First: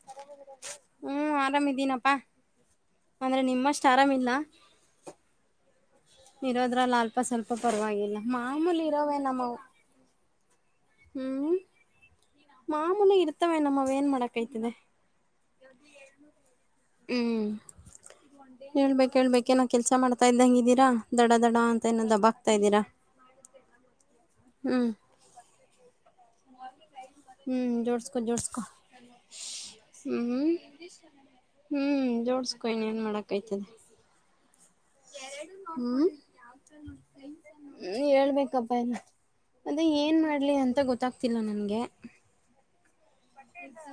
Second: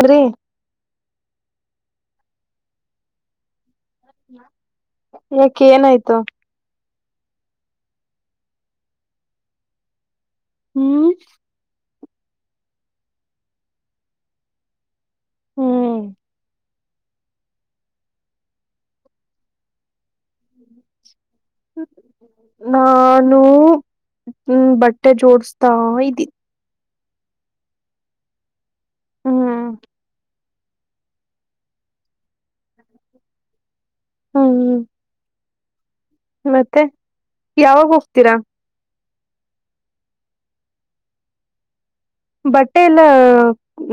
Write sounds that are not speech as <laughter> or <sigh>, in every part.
ಅದ್ರಿ ಆರಮ ಇದೀರಿ ಏನ ಹ್ಮ್ ಆರಾಮಿದೀನಪ್ಪಾ ಅಂದ್ರೆ ನಿಮ್ಮಷ್ಟ. ಯಾಕೆ ಏನಾಯ್ತು. ಇರೋದ್ರಲ್ಲಿ ಅಲ್ಪ ಸ್ವಲ್ಪ ಪರವಾಗಿಲ್ಲ ಮಾಮೂಲಿ ಇರೋವೇ ನಾಮವು. ಹ್ಮ್. ಮಾಮೂಲಿ ಇರ್ತವೆ ನಮ್ಮವೂ ಏನ ಮಾಡಕ ಆಯ್ತದೆ. ಹ್ಮ್ ಹೇಳಬೇಕು ಹೇಳಬೇಕು ಏನು ಕೆಲಸ ಮಾಡ. ಆಕ್ತಾ ಇದ್ದಂಗಿದ್ದೀರಾ ದಡ ದಡ ಅಂತ ಏನ ದಬ್ ಆಕ್ತಾ ಇದ್ದೀರಾ ನಾನು ಹ್ಮ್ ಬಟ್ಟೆ ಜೋಡಸತ್ತ ಇದೀನಿ. ಹ್ಮ್ ಜೋಡಸಗೋ ಜೋಡಸಗೋ ಹ್ಮ್ ಹ್ಮ್ಮ್ ಹ್ಮ್ಮ್. ಹ್ಮ್ ಜೋಡಸಕೊ ಇನೆನ್ ಮಾಡಕಾಯ್ತದೆ. ಹ್ಮ್ಮ. ಯಾವಾಗ ಹೋಗ್ತೀರಾ <unintelligible> ಅದೇ ಏನ್ ಮಾಡ್ಲಿ ಅಂತ ಗೊತ್ತಾಗ್ತಿಲ್ಲ ನನ್ಗೆ. ಬಟ್ಟೆ ಎಲ್ಲಾ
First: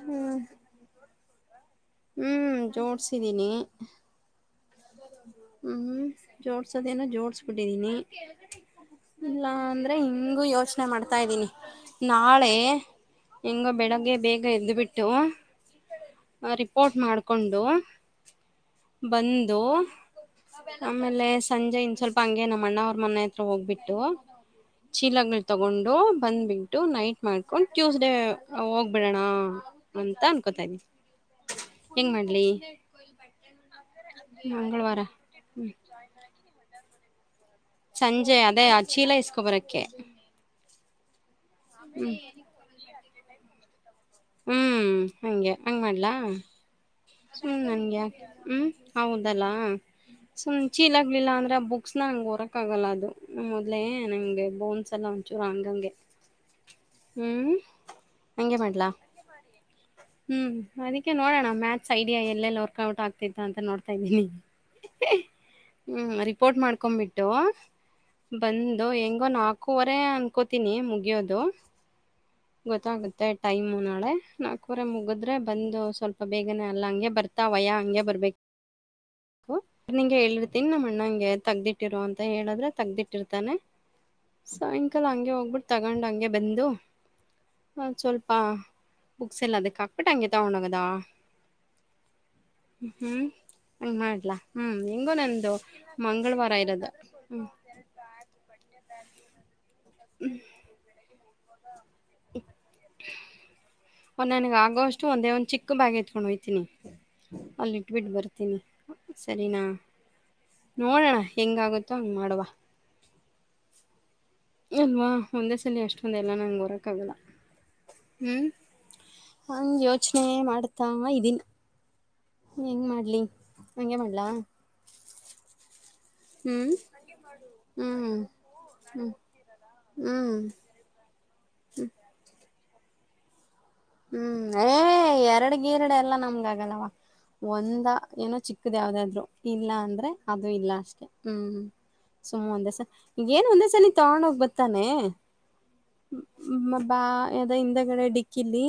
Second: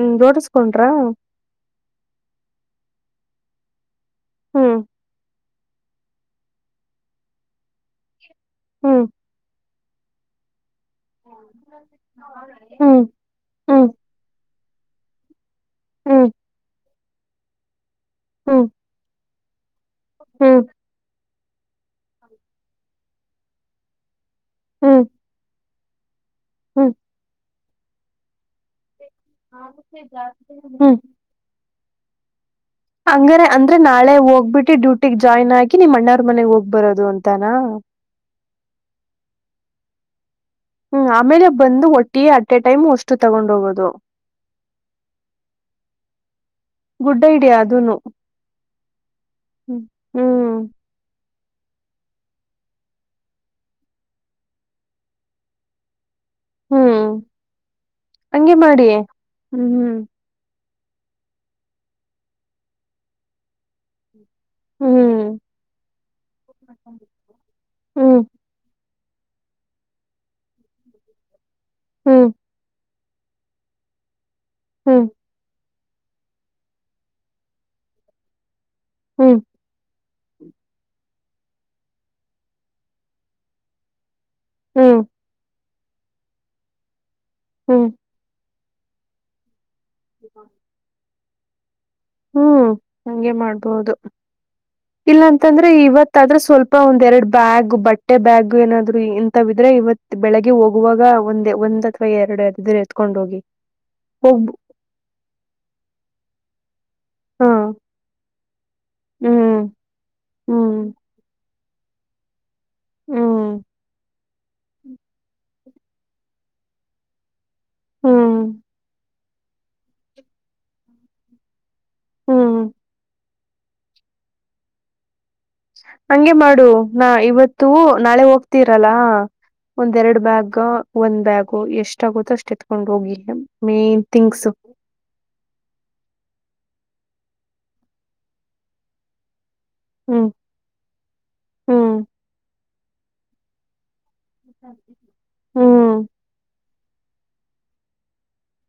ಹ್ಮ್ ಜೋಡಸಕೊಂಡ್ರಾ. ಹ್ಮ್ ಜೋಡ್ಸಿದ್ದೀನಿ. ಹ್ಮ್ ಹ್ಮ್ ಜೋಡ್ಸೋದ ಏನೋ ಜೋಡಿಸಿ ಬಿಟಿದೀನಿ. ಹ್ಮ್ ಇಲ್ಲಾ ಅಂದ್ರೆ ಹಿಂಗು ಯೋಚನೆ. ಊಟ ಮಾಡುತ್ತಾ ಇದೀನಿ ನಾಳೆ ಹ್ಮ್ ಹೆಂಗೋ ಹ್ಮ್ ಬೆಳಗ್ಗೆ ಬೇಗ ಎದ್ದ್ಬಿಟ್ಟು. ಹ್ಮ್ ರಿಪೋರ್ಟ್ ಮಾಡ್ಕೊಂಡು ಹ್ಮ್ ಬಂದು. ಹ್ಮ್ ಆಮೇಲೆ ಸಂಜೆ ಇನ್ ಸ್ವಲ್ಪ ಹಂಗೆ ನಮ್ಮ ಅಣ್ಣ ಅವ್ರ ಮನೆ ಹತ್ರ ಹೋಗ್ಬಿಟ್ಟು. ಹ್ಮ್ ಹ್ಮ್ ಚೀಲಗಳು ತಗೊಂಡು ಬಂದ್ಬಿಟ್ಟು ಹ್ಮ್ ನೈಟ್ ಮಾಡ್ಕೊಂಡು ಟ್ಯೂಸ್ಡೆ ಹೋಗ. ಬಿಡೋಣ ಅಂತ ಅನ್ಕೋತಾ ಇದ್ದನಿ ಹೆಂಗ್ ಮಾಡ್ಲಿ. ಹಂಗರೆ ಅಂದ್ರೆ ನಾಳೆ ಹೋಗ್ಬಿಟ್ಟು ಮಂಗಳವಾರ ಡ್ಯೂಟಿಗ್ ಜಾಯ್ನ್ ಹ್ಮ್ ಆಗಿ ನಿಮ್ಮ ಅಣ್ಣರ ಮನೆಗ ಹೋಗ ಬರೋದು ಅಂತ. ಸಂಜೆ ಅದೇ ಆ ಚೀಲ ಇಸಕೊಂಡು ಬರೋಕ್ಕೆ. ಹ್ಮ್ ಆಮೇಲೆ ಬಂದು ಅಟ್ಟೆ ಟೈಮ್ ಅಷ್ಟು ತಗೊಂಡ್ ಹೋಗೋದು. ಹ್ಮ್ ಅಂಗೆ ಹಂಗ ಮಾಡ್ಲಾ ಗುಡ್ ಐಡಿಯಾ ಹ್ಮ್ ಅದನು ನಂಗೆ ಹ್ಮ್. ಹೌದಲ್ಲಾ ಹ್ಮ್ ಸುಮ್ ಹ್ಮ್ ಚೀಲ ಗ್ಲಿಲ್ಲ ಅಂದ್ರೆ. ಬುಕ್ಸ್ ನ ಹಂಗ ಹೊರಕ ಆಗಲ್ಲ ಅದು ಮೊದಲೇ ನಂಗೆ ಬೌನ್ಸ್ ಎಲ್ಲ ಒಂಚೂರ ಹಂಗಂಗೆ. ಹ್ಮ್ ಹಂಗೆ ಮಾಡಿ ಹ್ಮ್ ಹ್ಮ್. ಹ್ಮ್ ಅದಕ್ಕೆ ನೋಡೋಣ ಮ್ಯಾತ್ಸ್ ಐಡಿಯಾ ಎಲ್ಲೆಲ್ಲಿ ವರ್ಕ್ಔಟ್ ಆಗ್ತಿತ್ತು ಅಂತ ನೋಡ್ತಾ ಇದ್ದೀನಿ. ಹ್ಮ್ ಹ್ಮ ರಿಪೋರ್ಟ್ ಮಾಡ್ಕೊಂಡ್ ಬಿಟ್ಟು ಹ್ಮ್ ಬಂದ್ ದ್ ಹೆಂಗೋ ನಾಲ್ಕೂವರೆ ಅನ್ಕೋತೀನಿ ಮುಗಿಯೋದು? ಹ್ಮ್ ಮತ್ತೆ ಟೈಮ್ ನಾಳೆ ನಾಲ್ಕೂವರೆ ಹ್ಮ್ ಮುಗಿದ್ರೆ ಬಂದು ಸ್ವಲ್ಪ ಬೇಗ್ ಅಲ್ಲ ಹಂಗೆ ಬರ್ತಾ ಅವಯ್ಯ ಹಂಗೆ ಬರ್ಬೇಕು ಹ್ಮ್ ನಿಂಗೆ ಹೇಳಿರ್ತೀನಿ ನಮ್ಮ್ ಅಣ್ಣಾಗೆ ತಗದುಟ್ಟಿರು ಅಂತ ಹೇಳಿದ್ರೆ ತಗದಿಟ್ಟಿರ್ತಾನೆ ಹ್ಮ್ ಸಾಯಂಕಾಲ ಹಂಗೆ ಹೋಗ್ಬಿಟ್ಟ ತಗೊಂಡ ಹಂಗೆ ಬಂದು ಹ್ಮ್ ಸ್ವಲ್ಪ ಬುಕ್ಸ್ ಎಲ್ಲಾ ಅದಕ್ಕೆ ಹಾಕ್ ಬಿಟ್ ಅಂಗೆ ತಗೊಂಡ್ ಹೋಗದಾ ಹ್ಮ್ ಅಂಗೆ ಮಾಡ್ಬೋದು ಹಂಗೆ ಮಾಡ್ಲಾ ಹ್ಞೂ ಹೆಂಗೋ ನಂದು ಇಲ್ಲಾಂತಂದ್ರೆ ಇವತ್ತಾದ್ರೂ ಮಂಗಳವಾರ ಸ್ವಲ್ಪ ಇರೋದು ಒಂದ್ ಎರಡು ಹ್ಞೂ ಬ್ಯಾಗ್ ಬಟ್ಟೆ ಬ್ಯಾಗ್ ಏನಾದ್ರೂ ಇಂತವಿದ್ರೆ ಇವತ್ ಬೆಳಿಗ್ಗೆ ಹೋಗುವಾಗ ಒಂದ ಒಂದ್ ಅಥವಾ ಎರಡು ಅದಿದ್ರೆ ಎತ್ಕೊಂಡ್ ಹೋಗಿ ಓ ಹೋಗ್ಬ ನನಗ್ ಆಗೋಷ್ಟು ಒಂದೇ ಒಂದು ಚಿಕ್ಕ ಬ್ಯಾಗ ಎತ್ಕೊಂಡ್ ಹೋಯ್ತೀನಿ ಹಾ ಅಲ್ಲಿ ಇಟ್ಬಿಟ್ಟು ಬರ್ತೀನಿ ಸರಿನಾ ಹ್ಮ್ ಹ್ಮ್ ನೋಡೋಣ ಹೆಂಗ್ ಆಗುತ್ ತೋ ಅಂಗ್ ಮಾಡುವ ಹ್ಮ್ ಅಲ್ವಾ ಒಂದೇ ಸಲಿ ಅಷ್ಟೊಂದ್ ಎಲ್ಲಾ ನಂಗ್ ಹೊರಕ್ ಆಗಲ್ಲ ಹ್ಮ್ ಹಂಗ್ ಯೋಚನೆ ಮಾಡ್ತಾ ಇದ್ದೀನಿ. ಹ್ಮ್ ಏನ್ ಮಾಡ್ಲಿ ಹಂಗೆ ಮಾಡ್ಲಾ ಹಂಗೆ ಮಾಡು ನಾ ಇವತ್ತು ಹ್ಞೂ ನಾಳೆ ಹೋಗ್ತಿರಲ್ಲ ಒಂದ್ ಹ್ಞೂ ಎರಡು ಬ್ಯಾಗ ಒಂದ್ ಬ್ಯಾಗ್ ಎಷ್ಟ್ ಆಗುತ್ತೋ ಅಷ್ಟ್ ಎತ್ಕೊಂಡ್ ಹೋಗಿ ಮ್ ಹ್ಮ್ ಏ ಎರಡು ಗಿರಡೆ ಎಲ್ಲಾ ನಮ್ಗಾ ಆ ಆಗಲವ ಒಂದ ಏನೋ ಚಿಕ್ಕದ್ ಯಾವದಾದ್ರು ಇಲ್ಲ ಅಂದ್ರೆ ಹ್ಮ್ ಅದು ಇಲ್ಲ ಅಷ್ಟೇ ಹ್ಮ್ ಸುಮ್ ಒಂದೆ ಸಲಿ ಏನೂ ಒಂದೇ ಸಲಿ ತಗೊಂಡ ಹೋಗ್ಬತಾನೆ ಹ್ಮ್ ಬಾ ಅದೇ ಹಿಂದಗಡೆ ಡಿಕ್ಕಿಲ್ಲಿ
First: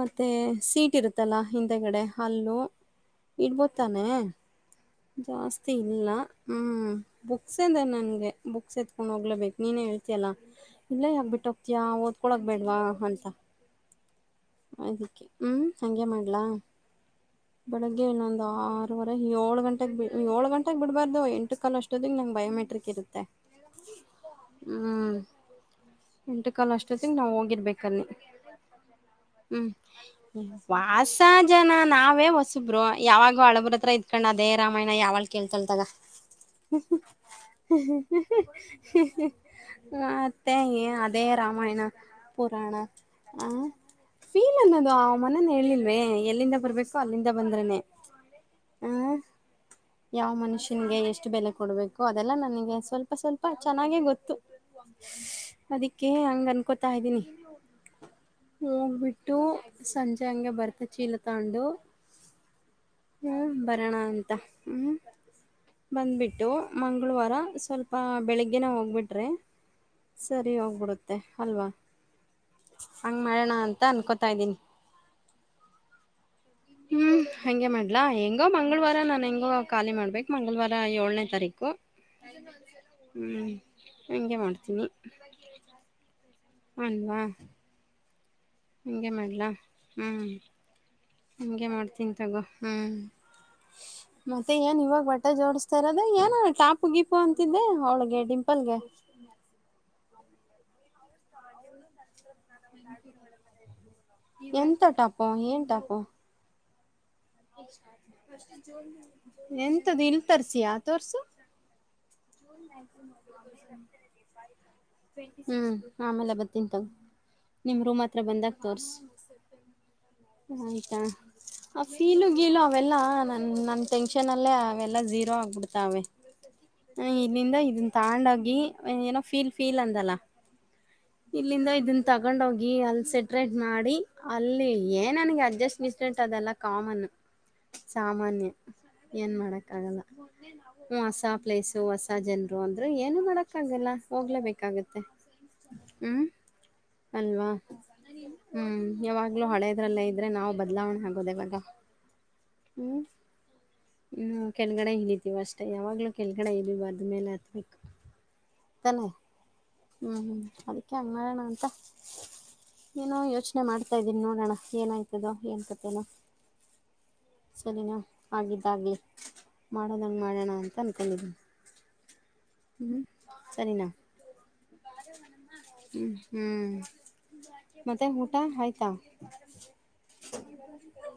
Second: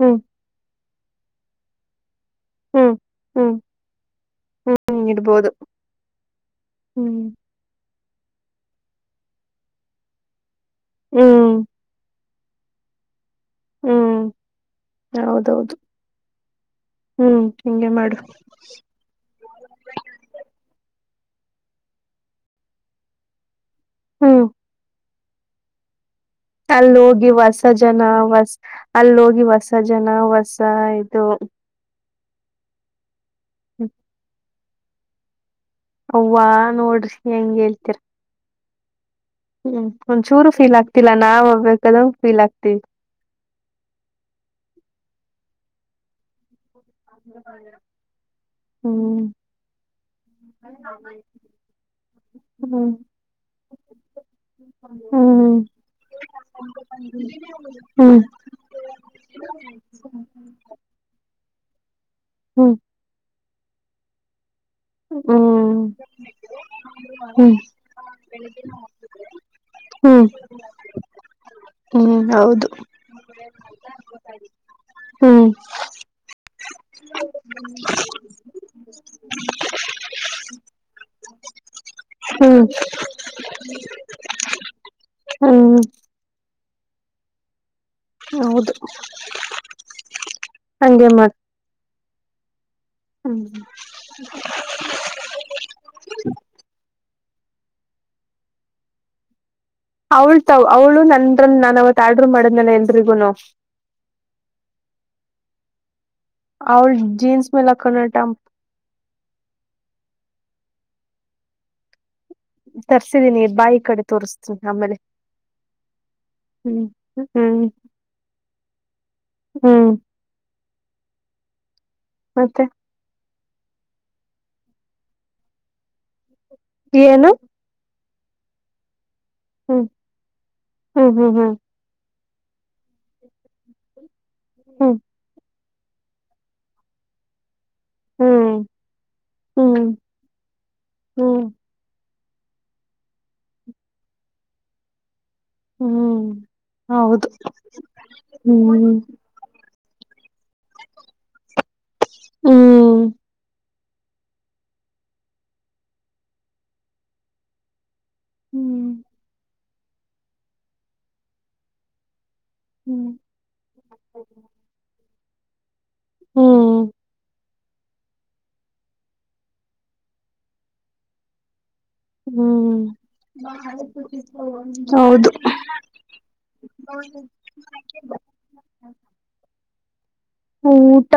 ಹ್ಮ್ ಸೀಟ್ ಇರುತ್ತಲ್ಲಾ ಹಿಂದೆಗಡೆ ಅಲ್ಲು ಹ್ಮ್ ಹ್ಮ್ ಇಡ್ಬೋದು ತಾನೇ ಹ್ಮ್ ಇಡ್ಬೋದು ಜಾಸ್ತಿ ಇಲ್ಲ ಹ್ಮ ಹ್ಮ್ ಬುಕ್ಸ್ ಅದೆ ನನ್ ಬುಕ್ಸ್ ಎತ್ಕೊಂಡ್ ಹೋಗ್ಲೇಬೇಕು ನೀನೆ ಹೇಳ್ತಿಯಲ್ಲ ಇಲ್ಲೆ ಯಾಕ್ ಬಿಟ್ಟ ಹ್ಮ್ ಹೋಗ್ತಿಯಾ ಓದ್ ಕಳೋಗಬೇಡವಾ ಅಂತ ಹ್ಮ್ ಅದಕ್ಕೆ ಹ್ಮ್ ಹೌದೌದು ಹಂಗೆ ಮಾಡಲ್ಲ ಹ್ಮ್ ಹಿಂಗೆ ಬೆಳಗ್ಗೆ ಮಾಡು ಇನ್ನೊಂದು ಆರೂವರೆ ಏಳು ಗಂಟೆಗೆ ಬಿಳ್ ಏಳು ಗಂಟೆಗೆ ಬಿಡ್ಬಾರ್ದ್ ಮ ಎಂಟು ಕಾಲ ಅಷ್ಟೊಂತ್ತಿಗೆ ನಂಗೆ ಬಯೋಮೆಟ್ರಿಕ್ ಇರುತ್ತೆ ಹ್ಮ್ ಹ್ಮ್ ಹ್ಮ <unintelligible> ಅಲ್ಲಿ ಹೋಗಿ ಹೊಸ ಜನ ಹೊಸ ಅಲ್ಲಿ ಹೋಗಿ ಹೊಸ ಹ್ಮ್ ಜನ ಹೊಸ ವಾಸ ಇದು ಜನ ನಾವೇ ಹೊಸಬ್ರು ಯಾವಾಗ ಹಳಬ್ರೂ ಇದ್ಕೊಂಡ್ ಅದೇ ರಾಮಾಯಣ ಯಾವಳ್ ಕೇಳ್ ತಗ ಅವ್ವ ನೋಡ್ರಿ ಹೆಂಗ್ ಹುಂ ಹೇಳ್ತೀರ ಹುಂ ಹಿ ಹಿ ಹ್ಮ್ ಒಂದ್ ಚೂರು ಫೀಲ್ ಆಗ್ತಿಲ್ಲ ನಾವ್ ಹೋಗ್ಬೇಕದ್ ಫೀಲ್ ಆಗ್ತಿವಿ ಹ ಫೀಲ್ ಅನ್ನೋದು ಅ ಮೊನ್ನೆನೆ ಹೇಳಿಲ್ವೆ ಎಲ್ಲಿಂದ ಬರಬೇಕು ಅಲ್ಲಿಂದ ಬಂದ್ರನೆ ಆ ಹ್ಮ್ ಯಾವ ಮನುಷ್ಯನ್ಗೆ ಎಷ್ಟು ಬೆಲೆ ಕೊಡ್ಬೇಕು ಅದೆಲ್ಲಾ ನನಗೆ ಸ್ವಲ್ಪ ಸ್ವಲ್ಪ ಚೆನ್ನಾಗೆ ಗೊತ್ತು. ಅದಕ್ಕೆ ಹಂಗ್ ಅನ್ಕೋತಾ ಇದ್ದೀನಿ. ಹೋಗ್ಬಿಟ್ಟು ಸಂಜೆ ಹಂಗೆ ಬರ್ತ ಚೀಲ ತಗೊಂಡು ಹ್ಮ್ ಹ್ಮ್ ಬರಣ ಅಂತ ಹ್ಮ್ ಹ್ಮ ಬಂದ್ಬಿಟ್ಟು ಮಂಗಳವಾರ ಸ್ವಲ್ಪ ಬೆಳಿಗ್ಗೆನೆ ಹೋಗ್ಬಿಟ್ರಿ ಹ್ಮ್ ಸರಿ ಹೋಗ್ಬಿಡುತ್ತೆ ಅಲ್ವಾ ಹ್ಮ್ ಹೌದು ಮಾಡಣ ಅಂತ ಅನ್ಕೋತಾ ಇದ್ದೀನಿ. ಹ್ಮ್. ಹ್ಮ್. ಹಂಗೆ ಮಾಡ್ಲಾ ಹೆಂಗೋ ಮಂಗಳವಾರ ನಾನು ಹೆಂಗೋ ಖಾಲಿ ಮಾಡ್ಬೇಕು ಮಂಗಳವಾರ ಏಳನೇ ತಾರೀಕು ಹ್ಮ್ ಹ್ಮ ಹಂಗೆ ಮಾಡ್ತೀನಿ ಹ್ಮ್ ಅಲ್ವಾ ಹೌದು ಹಂಗೆ ಮಾಡ್ಲಾ ಹ್ಮ್ ಹಂಗೆ ಮತ್ತೆ ಹಂಗೆ ಮಾಡ್ತೀನಿ ತಗೋ ಹ್ಮ್ ಮತ್ತೆ ಏನ್ ಇವಾಗ ಬಟ್ಟೆ ಜೋಡಿಸ್ತಾ ಇರೋದ ಏನ್ ಟಾಪ ಗಿಪ್ ದೀಪು ಅಂತಿದ್ದೆ ಅವಳಗೆ ಡಿಂಪಲ್ಗೆ ಅವಳ ತಾವ ಅವ್ಳು ನಂದ ನಾನ ಅವತ್ ಆಡ್ <unintelligible> ಮಾಡಿದ್ನಲ್ಲ ಎಲ್ರಿಗುನು ಎಂತ ಟಾಪು ಅವ್ಳ <unintelligible> <unintelligible> ಎಂತ್ದು ಇಲ್ ತರ್ಸಿಯಾ ತೋರ್ಸು ಹ್ಮ <unintelligible> ತರ್ಸಿದೀನಿ ಬಾಯಿ ಕಡೆ ತೋರ್ಸ್ತೀನಿ ಆಮೇಲೆ ಹ್ಮ್ ಆಮೇಲೆ ಬತ್ತೀನಿ ತಗೋ ಹ್ಮ್ ಹ್ಮ್ ನಿಮ್ ರೂಮ್ ಹತ್ರ ಬಂದಾಗ ತೋರ್ಸು ಹ್ಮ್ <unintelligible> ಆಯ್ತಾ ಆ ಫಿಲು ಗೀಲು ಮತ್ತೆ ಅವೆಲ್ಲಾ ನಮ ಟೆನ್ಷನ್ ಅಲ್ಲೇ ಅವೆಲ್ಲ ಜೀರೋ ಆಗ್ಬಿಡ್ತಾವೆ ಏನು ಇಲ್ಲಿಂದ ಇದ ತಾಂಡೋಗಿ ನೀನ್ ಏನೋ ಫೀಲ್ ಫೀಲ್ ಹ್ಮ್ ಅಂದಲ್ಲ ಹ್ಮ್ ಹ್ಮ್ ಇಲ್ಲಿಂದ ಇದ ತಗೊಂಡೋಗಿ ಅಲ್ಲಿ ಸೆಪ್ರೆಟ್ ಮಾಡಿ ಅಲ್ಲಿ ಹ್ಮ್ ಏನ್ ನನಗೆ ಅಡ್ಜಸ್ಟ್ ಮಿಸೆಂಟ್ ಅದೆಲ್ಲ ಕಾಮನ್ ಸಾಮಾನ್ಯ ಹ್ಮ್ ಏನ್ ಮಾಡಕ್ಕ ಹ್ಮ್ ಆಗಲ್ಲ ಹ್ಮ್ ಹಸ <unintelligible> ಯಸು ಹೊಸ ಜನ್ರು ಅಂದ್ರು ಏನು ಮಾಡಕ್ಕ ಆಗಲ್ಲ ಹೋಗ್ಲೇಬೇಕಾಗತ್ತೆ ಹ್ಮ್ ಹೌದು ಅಲ್ವಾ ಹ್ಮ್ ಇದ್ರಲ್ಲೇ ಇದ್ದರೆ ನಾವು ಬದಲಾವಣೆ ಆಗೋದು ಯಾವಾಗ ಹ್ಞ ಹ್ಮ್ ಹ್ಮ ಕೆಳಗಡೆ ಇಳಿತೀವ ಅಷ್ಟೇ ಯಾವಾಗ್ಲೂ ಕೆಳಗಡೆ ಇಳಿಬಾರ್ದು ಮೇಲೆ ಹತ್ಬೇಕು ಹ್ಮ್ ತಾನೆ ಹ್ಮ್ ಹ್ಮ್ ಅದಕ್ಕೆ ಹಂಗಡಣ ಅಂತ ಹ್ಮ್ ಏನೋ ಯೋಚನೆ ಮಾಡ್ತಾ ಇದ್ದೀನಿ ನೋಡೋಣ ಏನಾಯ್ತದೋ ಏನ್ ಕತೆೇನೋ ಹ್ಮ್ ಸರಿನಾ ಆಗಿದ್ದಾಗ್ಲಿ ಮಾಡೋದಂಗೆ ಮಾಡೋಣ ಅಂತ ಅನ್ಕೊಂಡಿದನಿ ಹ್ಮ್ ಸರಿನಾ <unintelligible> ಹೌದು <unintelligible> ಮತ್ತೆ ಊಟ ಆಯ್ತಾ <unintelligible> <unintelligible> ಊಟ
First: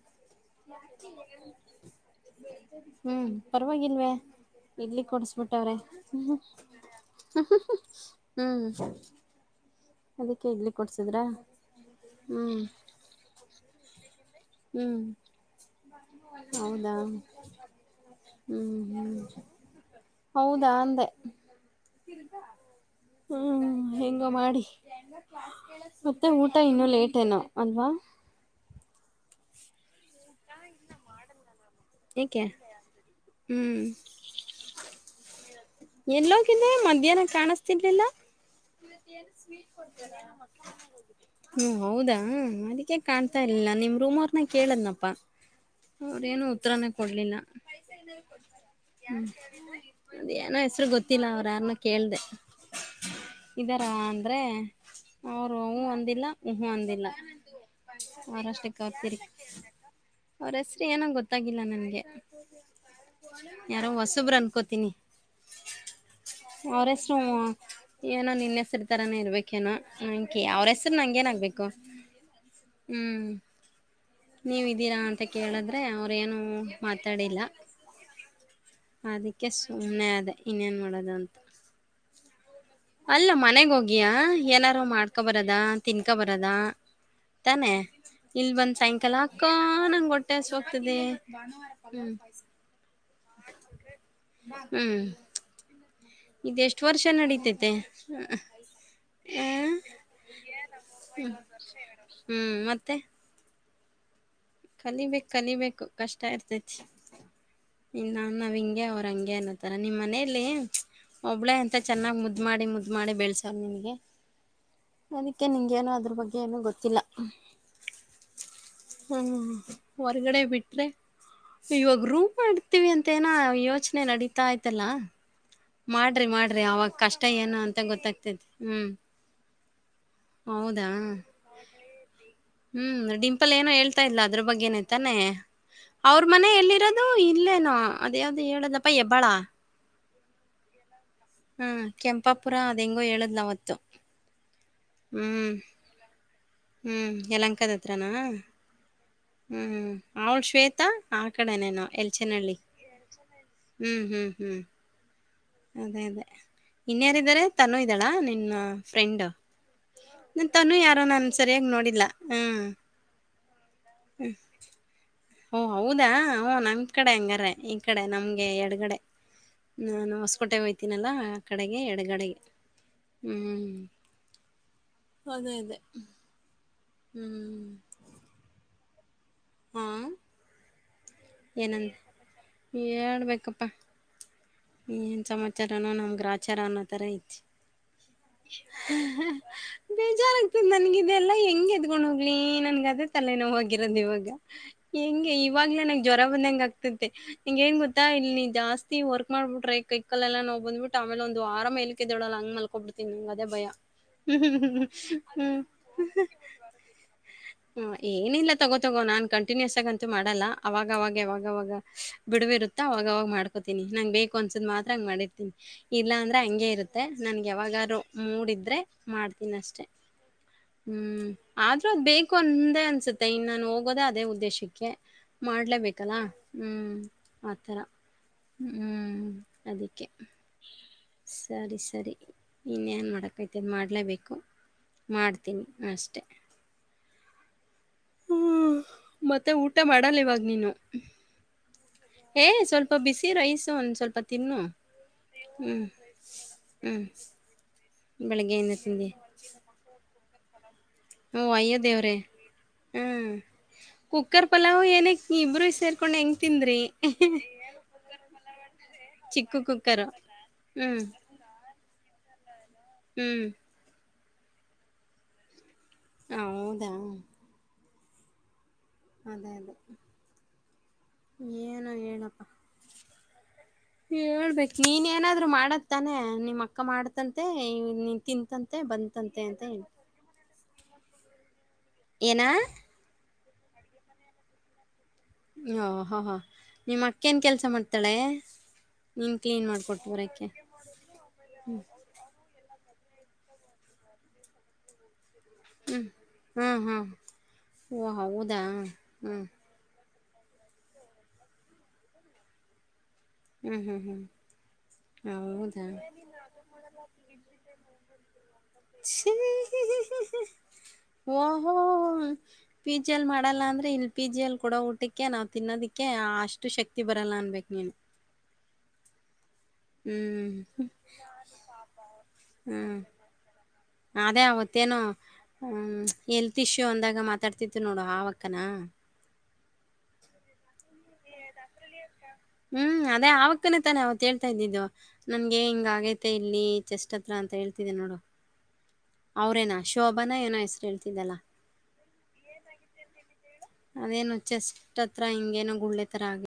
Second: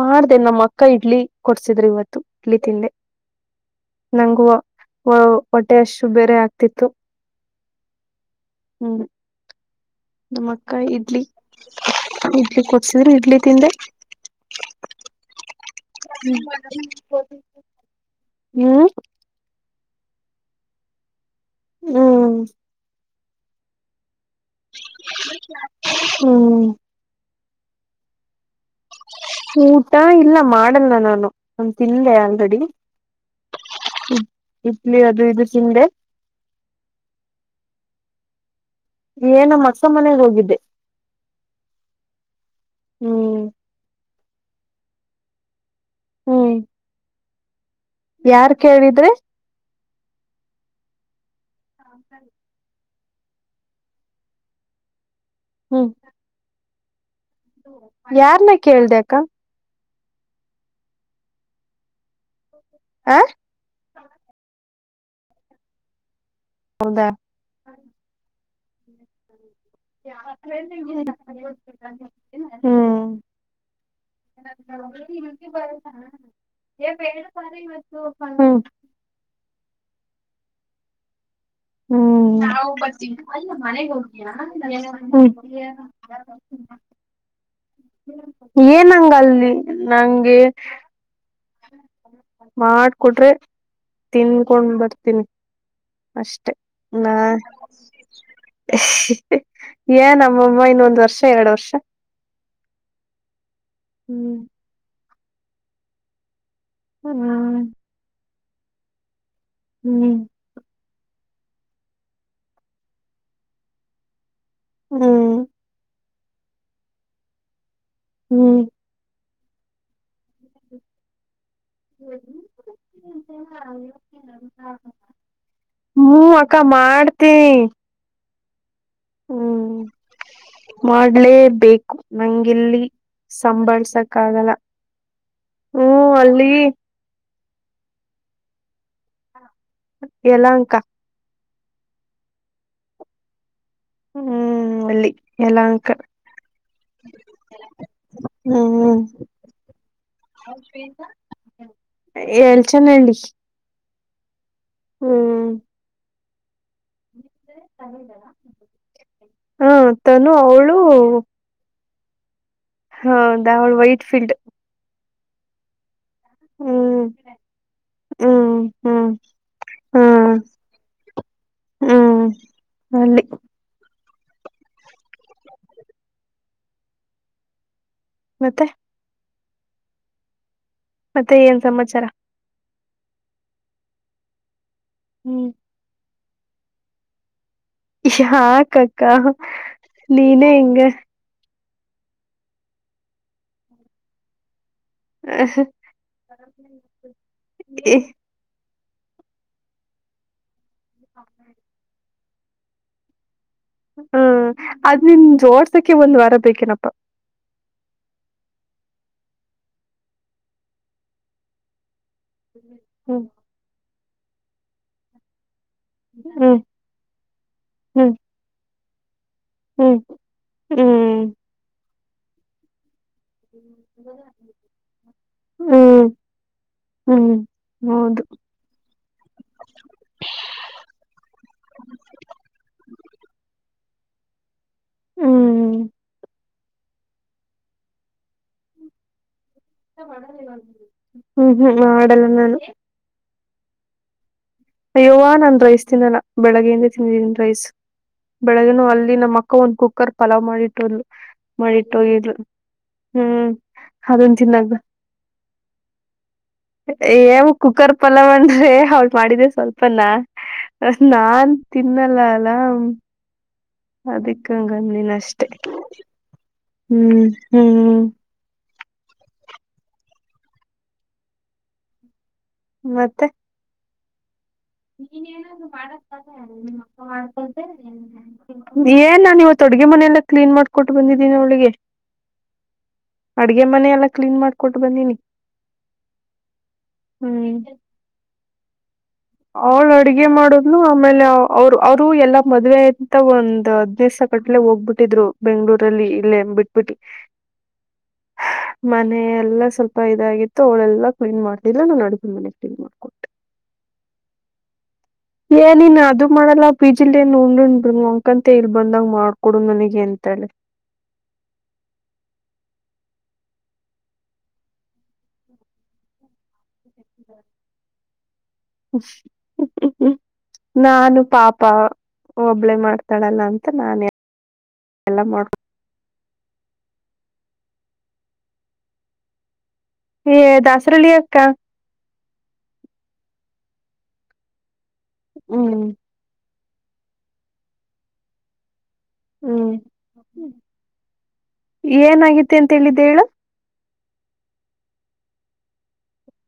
ಮಾಡ್ದ ನಮ್ಮ ಅಕ್ಕ ಇಡ್ಲಿ ಕೊಡ್ಸಿದ್ರು ಇವತ್ತು ಇಡ್ಲಿ ತಿಂದೆ ಹ್ಮ್ ಪರವಾಗಿಲ್ವೇ ನಂಗು ಇಲ್ಲಿ ಕೊಡಸ್ಬಿಟ್ಟವ್ರೆ ಹೊಟ್ಟೆ ಅಷ್ಟು ಬೇರೆ <unintelligible> ಆಗ್ತಿತ್ತು ಹ್ಮ್ ನಮ್ಮ ಅಕ್ಕ ಇಡ್ಲಿ ಇಡ್ಲಿ ಕೊಡ್ಸಿದ್ರ ಇಡ್ಲಿ ತಿಂದೆ ಹ್ಮ್ <unintelligible> <unintelligible> ಹ್ಞೂ ಹ್ಮ್ ಹ್ಞೂ ಹೌದಾ ಅಂದೆ ಹ್ಮ್ ಹ್ಮ್ ಹೆಂಗ ಮಾಡಿ ಮತ್ತೆ ಊಟ ಹ್ಮ್ ಇನ್ನುೂ ಲೇಟ ಏನು ಅಲ್ವಾ ಊಟ ಇಲ್ಲ ಮಾಡಲ್ಲ ನಾನು ನಾನ್ ತಿಂದೆ ಏಕೆ ಆಲ್ರೆಡಿ ಹ್ಮ್ <unintelligible> ಇಡ್ಲಿ ಅದು ಇದು ತಿಂದೆ ಎಲ್ಲೋಗಿದ್ದೆ ಮಧ್ಯಾಹ್ನ ಕಾಣಸ್ತಿರ್ಲಿಲ್ಲ ಏನ ಮಸ ಮನೆಗ್ ಹೋಗಿದ್ದೆ ಹ್ಮ ಹೌದಾ ಅದಕ್ಕೆೇ ಹ್ಮ್ ಕಾಣ್ತಾ ಇಲಿಲ್ಲ ನಿಮ್ ರೂಮ್ ಅವರ್ನ ಕೇಳದ್ನಪ್ಪಾ ಅವ್ರೇನು ಹ್ಮ್ ಉತ್ತರಾನೇ ಕೊಡ್ಲಿಲ್ಲ ಯಾರ್ ಕೇಳಿದ್ರಿ ಅದ ಏನೋ ಹೆಸರು ಗೊತ್ತಿಲ್ಲ ಅವ್ರ ಯಾರನ್ನ ಕೇಳ್ದ ಇದಾರ ಅಂದ್ರೆ ಅವರು ಹು ಹ್ಮ್ ಅಂದಿಲ್ಲ ಊಹೂ ಅಂದಿಲ್ಲ ಯಾರ್ನ ಅವರಷ್ಟಕ್ಕೆ ಅವ್ರ ಕೇಳಿದೆ ಅಕ್ಕ ತಿರ್ಗ ಅವ್ರ ಹೆಸ್ರ ಏನೋ ಗೊತ್ತಾಗಿಲ್ಲ ನನ್ಗೆ ಆ ಯಾರೋ ಹೊಸ ಹೊಸಬರು ಅನ್ಕೊಂತೀನಿ ಅವ್ರ ಹೌದಾ ಹೆಸರು ಏನೋ ನಿನ್ನೆ ಹೆಸರು ತರಾನೇ ಇರ್ಬೇಕು ಏನೋ ಅವ್ರ ಹೆಸರು ನಂಗೆ ಏನಾಗಬೇಕು ಹ್ಮ್ ನೀವಿದ್ದೀರಾ ಅಂತ ಕೇಳಿದ್ರೆ ಅವ್ರೇನು ಮಾತಾಡಿಲ್ಲ ಅದಕ್ಕೆ ಸುಮ್ಮನೆ ಅದೇ ಇನ್ನೇನ್ ಮಾಡೋದು ಅಂತ ಹ್ಮ್ ಅಲ್ಲ ಹ್ಮ್ ಮನೆಗ್ ಹೋಗಿಯಾ ಏನಾರು ಮಾಡ್ಕೊ ಬರದ ತಿನ್ಕೊ ಬರದ ತಾನೆ ಇಲ್ ಬಂದ್ ಏನಂಗ ಸಾಯಂಕಾಲ ಅಕ್ಕ ಅಲ್ಲಿ ನಂಗೆ ಹೊಟ್ಟೆ ಹಸಿವಾಗ್ತಿದೆ <unintelligible> ಕೊಟ್ರೆ ತಿನ್ಕೊಂಡ ಬರ್ತೀನಿ ಅಷ್ಟೆ ಇದು ಎಷ್ಟು ವರ್ಷ ನೆಡಿತೈತೆ ಏನಮಮ್ಮೋ ಇನ್ನೊಂದ್ ವರ್ಷ ಎರಡು ವರ್ಷ ಹ್ಮ್ ಮತ್ತೆ ಹ್ಮ್ ನಿಮಗೆ ಕಲಿಬೇಕು ಕಷ್ಟ ಇರ್ತೇತಿ ಹ್ಮ್ ನಾವ್ ಹಿಂಗೆ ಅವ್ರ ಹಂಗೆ ಅನ್ನೋತರ ನಿಮ್ ಹ್ಮ್ ಮನೇಲಿ ಒಬ್ಬಳೇ ಅಂತ ಚೆನ್ನಾಗ್ ಮುದ್ ಮಾಡಿ ಮುದ್ ಮಾಡಿ ಬೆಳಸವ್ರೆ ನಿನಗೆ ಹ್ಮ್ ಅದಕ್ಕೆ ನಿಂಗೇನೋ ಅದ್ರ ಬಗ್ಗೆ ಏನೂ ಗೊತ್ತಿಲ್ಲ ಹ್ಮ್ ಹ್ಮ್ ಹೊರ್ಗಡೆ ಬಿಟ್ರೆ ಇವಾಗ ರೂಮ್ ಮಾಡ್ತೀವಿ ಅಂತ ಏನ ಯೋಚನೆ ನೆಡಿತಾಯಯ್ತಲ್ಲ ಮಾಡ್ರಿ ಹ್ಮ್ ಅಕ್ಕ ಮಾಡ್ರಿ ಅವಾಗ ಕಷ್ಟ ಏನು ಮಾಡ್ತೀನಿ ಅಂತ ಗೊತ್ತಾಗ್ತೈತಿ ಹ್ಮ್ ಹ್ಮ್ ಹೌದಾ ಮಾಡ್ಲೇಬೇಕು ನಂಗಿಲ್ಲಿ ಹ್ಮ್ ಡಿಂಪಲ್ ಏನು ಹೇಳ್ತಾ ಇದ್ಲು ಅದ್ರ ಸಂಭಾಳ್ಸಕ್ಕಾಗಲ್ಲ ಬಗ್ಗೆನೆ ತಾನೇ ಹ್ಮ್ ಅವ್ರ ಮನೆ ಅಲ್ಲಿ ಎಲ್ಲಿರೋದು ಇಲ್ಲೇನೋ ಅದು ಯಾವ್ದು ಹೇಳದಪ್ಪ ಹೆಬ್ಬಾಳ ಯಲಹಂಕ ಹ್ಮ ಕೆಂಪಾಪುರ ಅದ ಹೆಂಗೋ ಹೇಳುದ್ಲ ಅವತ್ತು ಹ್ಮ್ ಅಲ್ಲಿ ಹ್ಮ್ ಯಲಹಂಕ ಹ್ಮ್ ಯಲಂಕದ ಹತ್ರನಾ ಹ್ಮ್ ಹ್ಮ್ ಅವಳು ಶ್ವೇತಾ ಆ ಕಡೆನೇನು ಎಲ್ಚನಹಳ್ಳಿ ಎಲ್ಚನಹಳ್ಳಿ ಹ್ಮ್ ಹ್ಮ್ ಹ್ಮ್ ಹ್ಮ್ ಅದೇ ಅದೇ ಇನ್ಯಾರೆ ತನು ಇದ್ದಾಳ ನಿನ್ನ ಫ್ರೆಂಡ್ ಹ ತನು ಅವಳು ಯಾರೋ ನನ್ ಸರಿಯಾಗಿ ನೋಡಿಲ್ಲ ಹ್ಮ್ ಹೌದ ಅವಳು ವೈಟ್ ಫೀಲ್ಡ್ ಓ ಹೌದಾ ನಮ್ ಹ್ಮ್ ಕಡೆ ಹಂಗಾರ ಈ ಕಡೆ ನಮ್ಗೆ ಹ್ಮ್ ಎಡ್ಗಡೆ ಹ್ಮ್ ನಾನು ಹ್ಮ್ ಹೊಸ್ಕೋಟೆಗೆ ಹೋಗಯ್ತೀನಲ್ಲ ಆ ಕಡೆಗೆ ಹ್ಮ್ ಎಡಗಡೆಗೆ ಅಲ್ಲಿ ಹ್ಮ್ ಅದೇ ಅದೇ ಹ್ಮ್ ಮತ್ತೆ ಹ್ಮ ಮತ್ತೆ ಏನ್ ಸಮಾಚಾರ ಹೇಳಬೇಕಪ್ಪ ಏನ್ ಹ್ಮ್ ಸಮಾಚಾರನೋ ನಮಗೆ ಗ್ರಹಚಾರ ಅನ್ನೋ ತರ ಐತೆ ಯಾಕಕ್ಕ ನೀನೇ ಬೇಜಾರಾಗ್ತದೆ ಹಿಂಗ ನನ್ಗದೆಲ್ಲಾ ಹೆಂಗ ಗೊಂಡ್ ಹೋಗ್ಲಿ ನನ್ಗ ಅದೇ ತಲೆ ನೋವು ಆಗಿರೋದು ಇವಾಗ ಹೆಂಗೆ ಹ್ಮ್ ಇವಾಗ್ಲೇ ನಂಗೆ ಜ್ವರ ಬಂದಂಗ ಆಗ್ತತೆ ನಿಂಗ ಏನ್ ಗೊತ್ತಾ ಇಲ್ಲಿ ಜಾಸ್ತಿ ವರ್ಕ್ ಮಾಡ್ಬಿಟ್ರೆ ಕೈಕಾಲ್ ಎಲ್ಲಾ ನೋವ್ ಬಂದ್ಬಟ್ ಆಮೇಲ್ ಒಂದು ವಾರ ಮೇಲ್ ಎದೊಳಲ್ಲ ಹಂಗಲ್ಕೊಬಿಡ್ತಿನಿ ಮ- - ಹ್ಮ್ ಅದುನ್ ಹ್ಮ್ ಜೋಡ್ಸಕ್ಕೆ ಒಂದ್ ವಾರ ಬೇಕೇನಪ್ಪಾ. ಹ್ಮ್ ಹ್ಮ ಏನಿಲ್ಲ ತಗೋ ತಗೋ ನಾನ್ ಕಂಟಿನ್ಯೂಸ್ ಆಗಂತೂ ಮಾಡಲ್ಲ ಅವಾಗ ಅವಾಗ ಯಾವಾಗವಾಗ. ಬಿಡ್ವಿರುತ್ತೊ ಅವಾಗ್ ಹ್ಮ್ ಅವಾಗ್ ಮಾಡ್ಕೋತೀನಿ ನಂಗ್ ಬೇಕು ಅನ್ಸುದ್ ಮಾತ್ರ <unintelligible> ಇಲ್ಲ ಅಂದ್ರೆ ಹ್ಮ್ ಹಂಗೆ ಇರುತ್ತೆ ನನ್ಗೆ ಯಾವಾಗಾರು ಹ್ಮ್ ಮೂಡಿದ್ರೆ. ಮಾಡ್ತೀನ್ಅಷ್ಟೇ ಹ್ಮ್ ಹ್ಮ್ ಆದ್ರೂ ಅದು ಬೇಕು ಅಂದೇ ಅನ್ಸುತ್ತೆ. ಮತ್ತೆ ಇನ್ನು ನಾನು ಹೋಗೋದೆ ಅದೇ ಉದ್ದೇಶಕ್ಕೆ ಹ್ಮ್ ಮಾಡ್ಲೇಬೇಕಲ್ಲ ಹ್ಮ್ ಆತರ ಹೌದು ಹ್ಮ್ ಅದಿಕ್ಕೆ ಸರಿ ಸರಿ ಇನ್ನೇನ್ ಮಾಡಕೈತದೆ ಮಾಡ್ಲೆಬೇಕು. ಹ್ಮ್ ಮಾಡ್ತೀನಿ ಅಷ್ಟೆ. ಹ್ಮ್ ಮತ್ತೆ ಊಟ ಮಾಡಲ್ಲ ಇವಾಗ್ ನೀನು ಹ್ಮ್ ಹ್ಮ್ ಮಾಡಲ್ಲ ಏ ನಾನು ಸ್ವಲ್ಪ ಬಿಸಿ ರೈಸು ಒಂದ ಸ್ವಲ್ಪ ತಿನ್ನು ಅಯ್ಯೋವಾ ನಾನ್ ಹ್ಮ್ ರೈಸ್ ತಿನ್ನಲ್ಲ ಬೆಳಗ್ಗೆಯಿಂದ ಹ್ಮ್ ತಿಂದಿದ್ದೀನಿ ರೈಸ್. ಬೆಳಗ್ಗೆಯಿಂದ ಬೆಳಗಿನು ತಿಂದಿ ಅಲ್ಲಿ ನಮ್ಮ ಅಕ್ಕ ಒಂದ್ ಕುಕ್ಕರ್ ಪಲಾವ್ ಮಾಡಿಟ್ಟೋದ್ಲು ಹ್ಞೂ ಅಯ್ಯೋ ದೇವ್ರೇ ಮಾಡಿಟ್ಟೋಗಿದ್ಲು. ಹ್ಮ್ ಅದನ್ ಕುಕ್ಕರ್ ತಿನ್ನಕ್ ಪಲಾವ್ ಏನುಕಿ ಇಬ್ರು ಸೇರ್ಕೊಂಡ್ ಹೆಂಗ ತಿಂದ್ರಿ. ಅವಳ್ ಮಾಡಿದ್ದೆ ಚಿಕ್ಕು ಕುಕ್ಕರು ಸ್ವಲ್ಪನಾ ಹ್ಮ್ ನಾನ್ ತಿನ್ನಲ್ಲಲ. ಹ್ಮ್ ಅದಿಕ್ಕ ಹಂಗನಿನ್ ಅಷ್ಟೆ ಹೌದಾ ಹ್ಮ್ ಹ್ಮ್ ಅದೇ ಅದೇ ಏನು ಹೇಳಪ್ಪ. ಮತ್ತೆ ಹೇಳ್ಬೆ ನೀನ್ ಏನಾದ್ರು ಮಾಡದ್ ತಾನೆ ನಿಮ್ಮ ಅಕ್ಕ ಮಾಡ್ತಂತೆ ನೀನ್ ತಿಂತಂತೆ ಬಂತಂತೆ ಅಂತೆ ಅಡುಗೆ ಮನೆ ಎಲ್ಲ ಕ್ಲೀನ್ ಮಾಡ್ಕೊಟ್ ಬಂದಿದ್ದೀನಿ ಅವ್ಳಿಗೆ. ಏನ ಅಡ್ಗೆ ಮನೆ ಎಲ್ಲ ಕ್ಲೀನ್ ಮಾಡ್ಕೊಟ್ ಬಂದೀನಿ ಅಹಾ ಹ ನಿಮ್ಮ ಅಕ್ಕ್ ಕೆಲ್ಸ ಮಾಡ್ತಾಳೆ. ನೀನ್ ಕ್ಲೀನ್ ಅವ್ಳ ಮಾಡ್ಕೊಟ್ಟು ಅಡ್ಗೆ ಬರಕ್ಕೆ ಮಾಡದ್ನು ಆಮೇಲೆ ಅವ್ರ ಅವ್ರು ಎಲ್ಲಾ ಮದ್ವೆ ಆ ತ್ ಒಂದ ಹದ್ನೈದಿಸಗಟ್ಲೆ ಹೋಗ್ಬಿಟ್ಟಿದ್ರು ಬೆಂಗ್ಳೂರ್ ಹ್ಮ್ ಅಲ್ಲಿ ಇಲ್ಲೆನ್ ಹ್ಮ್ ಬಿಟ್ಬಿಟಿ ಹ್ಮ್ ಓ ಹೌದಾ ಮನೆ ಹ್ಮ್ ಎಲ್ಲ ಸ್ವ ಇದಾಗಿತ್ತು ಅವಳೆಲ್ಲ ಕ್ಲೀನ್ ಮಾಡ್ತಿದ್ಲು ನಾನ್ ಅಡ್ಗೆ ಮನೆ ಕ್ಲೀನ್ ಮಾಡ್ಕೊಟ್ಟೆ. ಹ್ಮ್ ಹ್ಮ್ ಹ್ಮ್ ಏನ ಹೌದಾ ನಿನ್ ಅದು ಮಾಡಲ್ಲ ಪಿಜಿಲ್ ಏನ್ ಉಂಡ್ ಉಂಡ್ ಮಾಲ್ಕೊಂತ್ಯ ಇಲ್ ಬಂದಾಗ ಮಾಡ್ಕೊಡು ನನಿಗೆ <unintelligible> ಓಹೊಹೊ <unintelligible> ಜಿ ಎಲ್ ಮಾಡಲ್ಲ ಅಂದ್ರೆ ಇಲ್ ಪಿ ಜಿ ಎಲ್ ಕೊಡ ಊಟಕ್ಕೆ ನಾವು ತಿನ್ನದಕ್ಕೆ ಅಷ್ಟು ಶಕ್ತಿ ತ್ತಿ ಬರಲ್ಲ ಅನ್ಬೇಕು ನೀನು. ಹಾಹಾ ಹ್ಮ್ ನಾನು ಪಾಪ ಒಬ್ಳೆ ಹ್ಮ್ ಮಾಡ್ತಾಳಲ್ಲ ಅಂ ಅದೇ ಅವತ್ತೇನು ಹ್ಮ ಎಲ್ತ್ ಇಶ್ಯೂ ಅಂದಾಗ ಮ ಮಾತಾಡ್ತಿತ್ತು ನೋಡು ಅವಕ್ಕನಾ ಎ ದಾಸ್ರಳ್ಳಿ ಅಕ್ಕ. ಹ್ಮ್ ಅದೇ ಅವಕ್ಕನೇ ತಾನೆ ಅವತ್ತೇಳ್ತಾ ಇದ್ದಿದ್ದು ನನ್ಗೆ ಹ್ಮ್ ಹಿಂಗ್ಆಗೈತೆ ಇಲ್ಲಿ. ಚೆಸ್ಟ್ ಅಂತ್ರ ಹೇಳ್ತಿದೆ ನೋಡು. ಹ್ಮ್ ಅವ್ರೇನಾ ಶೋಭಾನ ಏನೋ ಹೆಸರು ಹೇಳ್ತಿದ್ದಲ್ಲ ಏನಾಗಿದೆ ಅಂತೇಳಿದ್ದೆ ಹೇಳು. ಅದೇನು ಚೆಸ್ಟ್ ಹತ್ರ ಹಿಂಗೇನು ಗುಳ್ಳೆ ತರ ಆಗಿ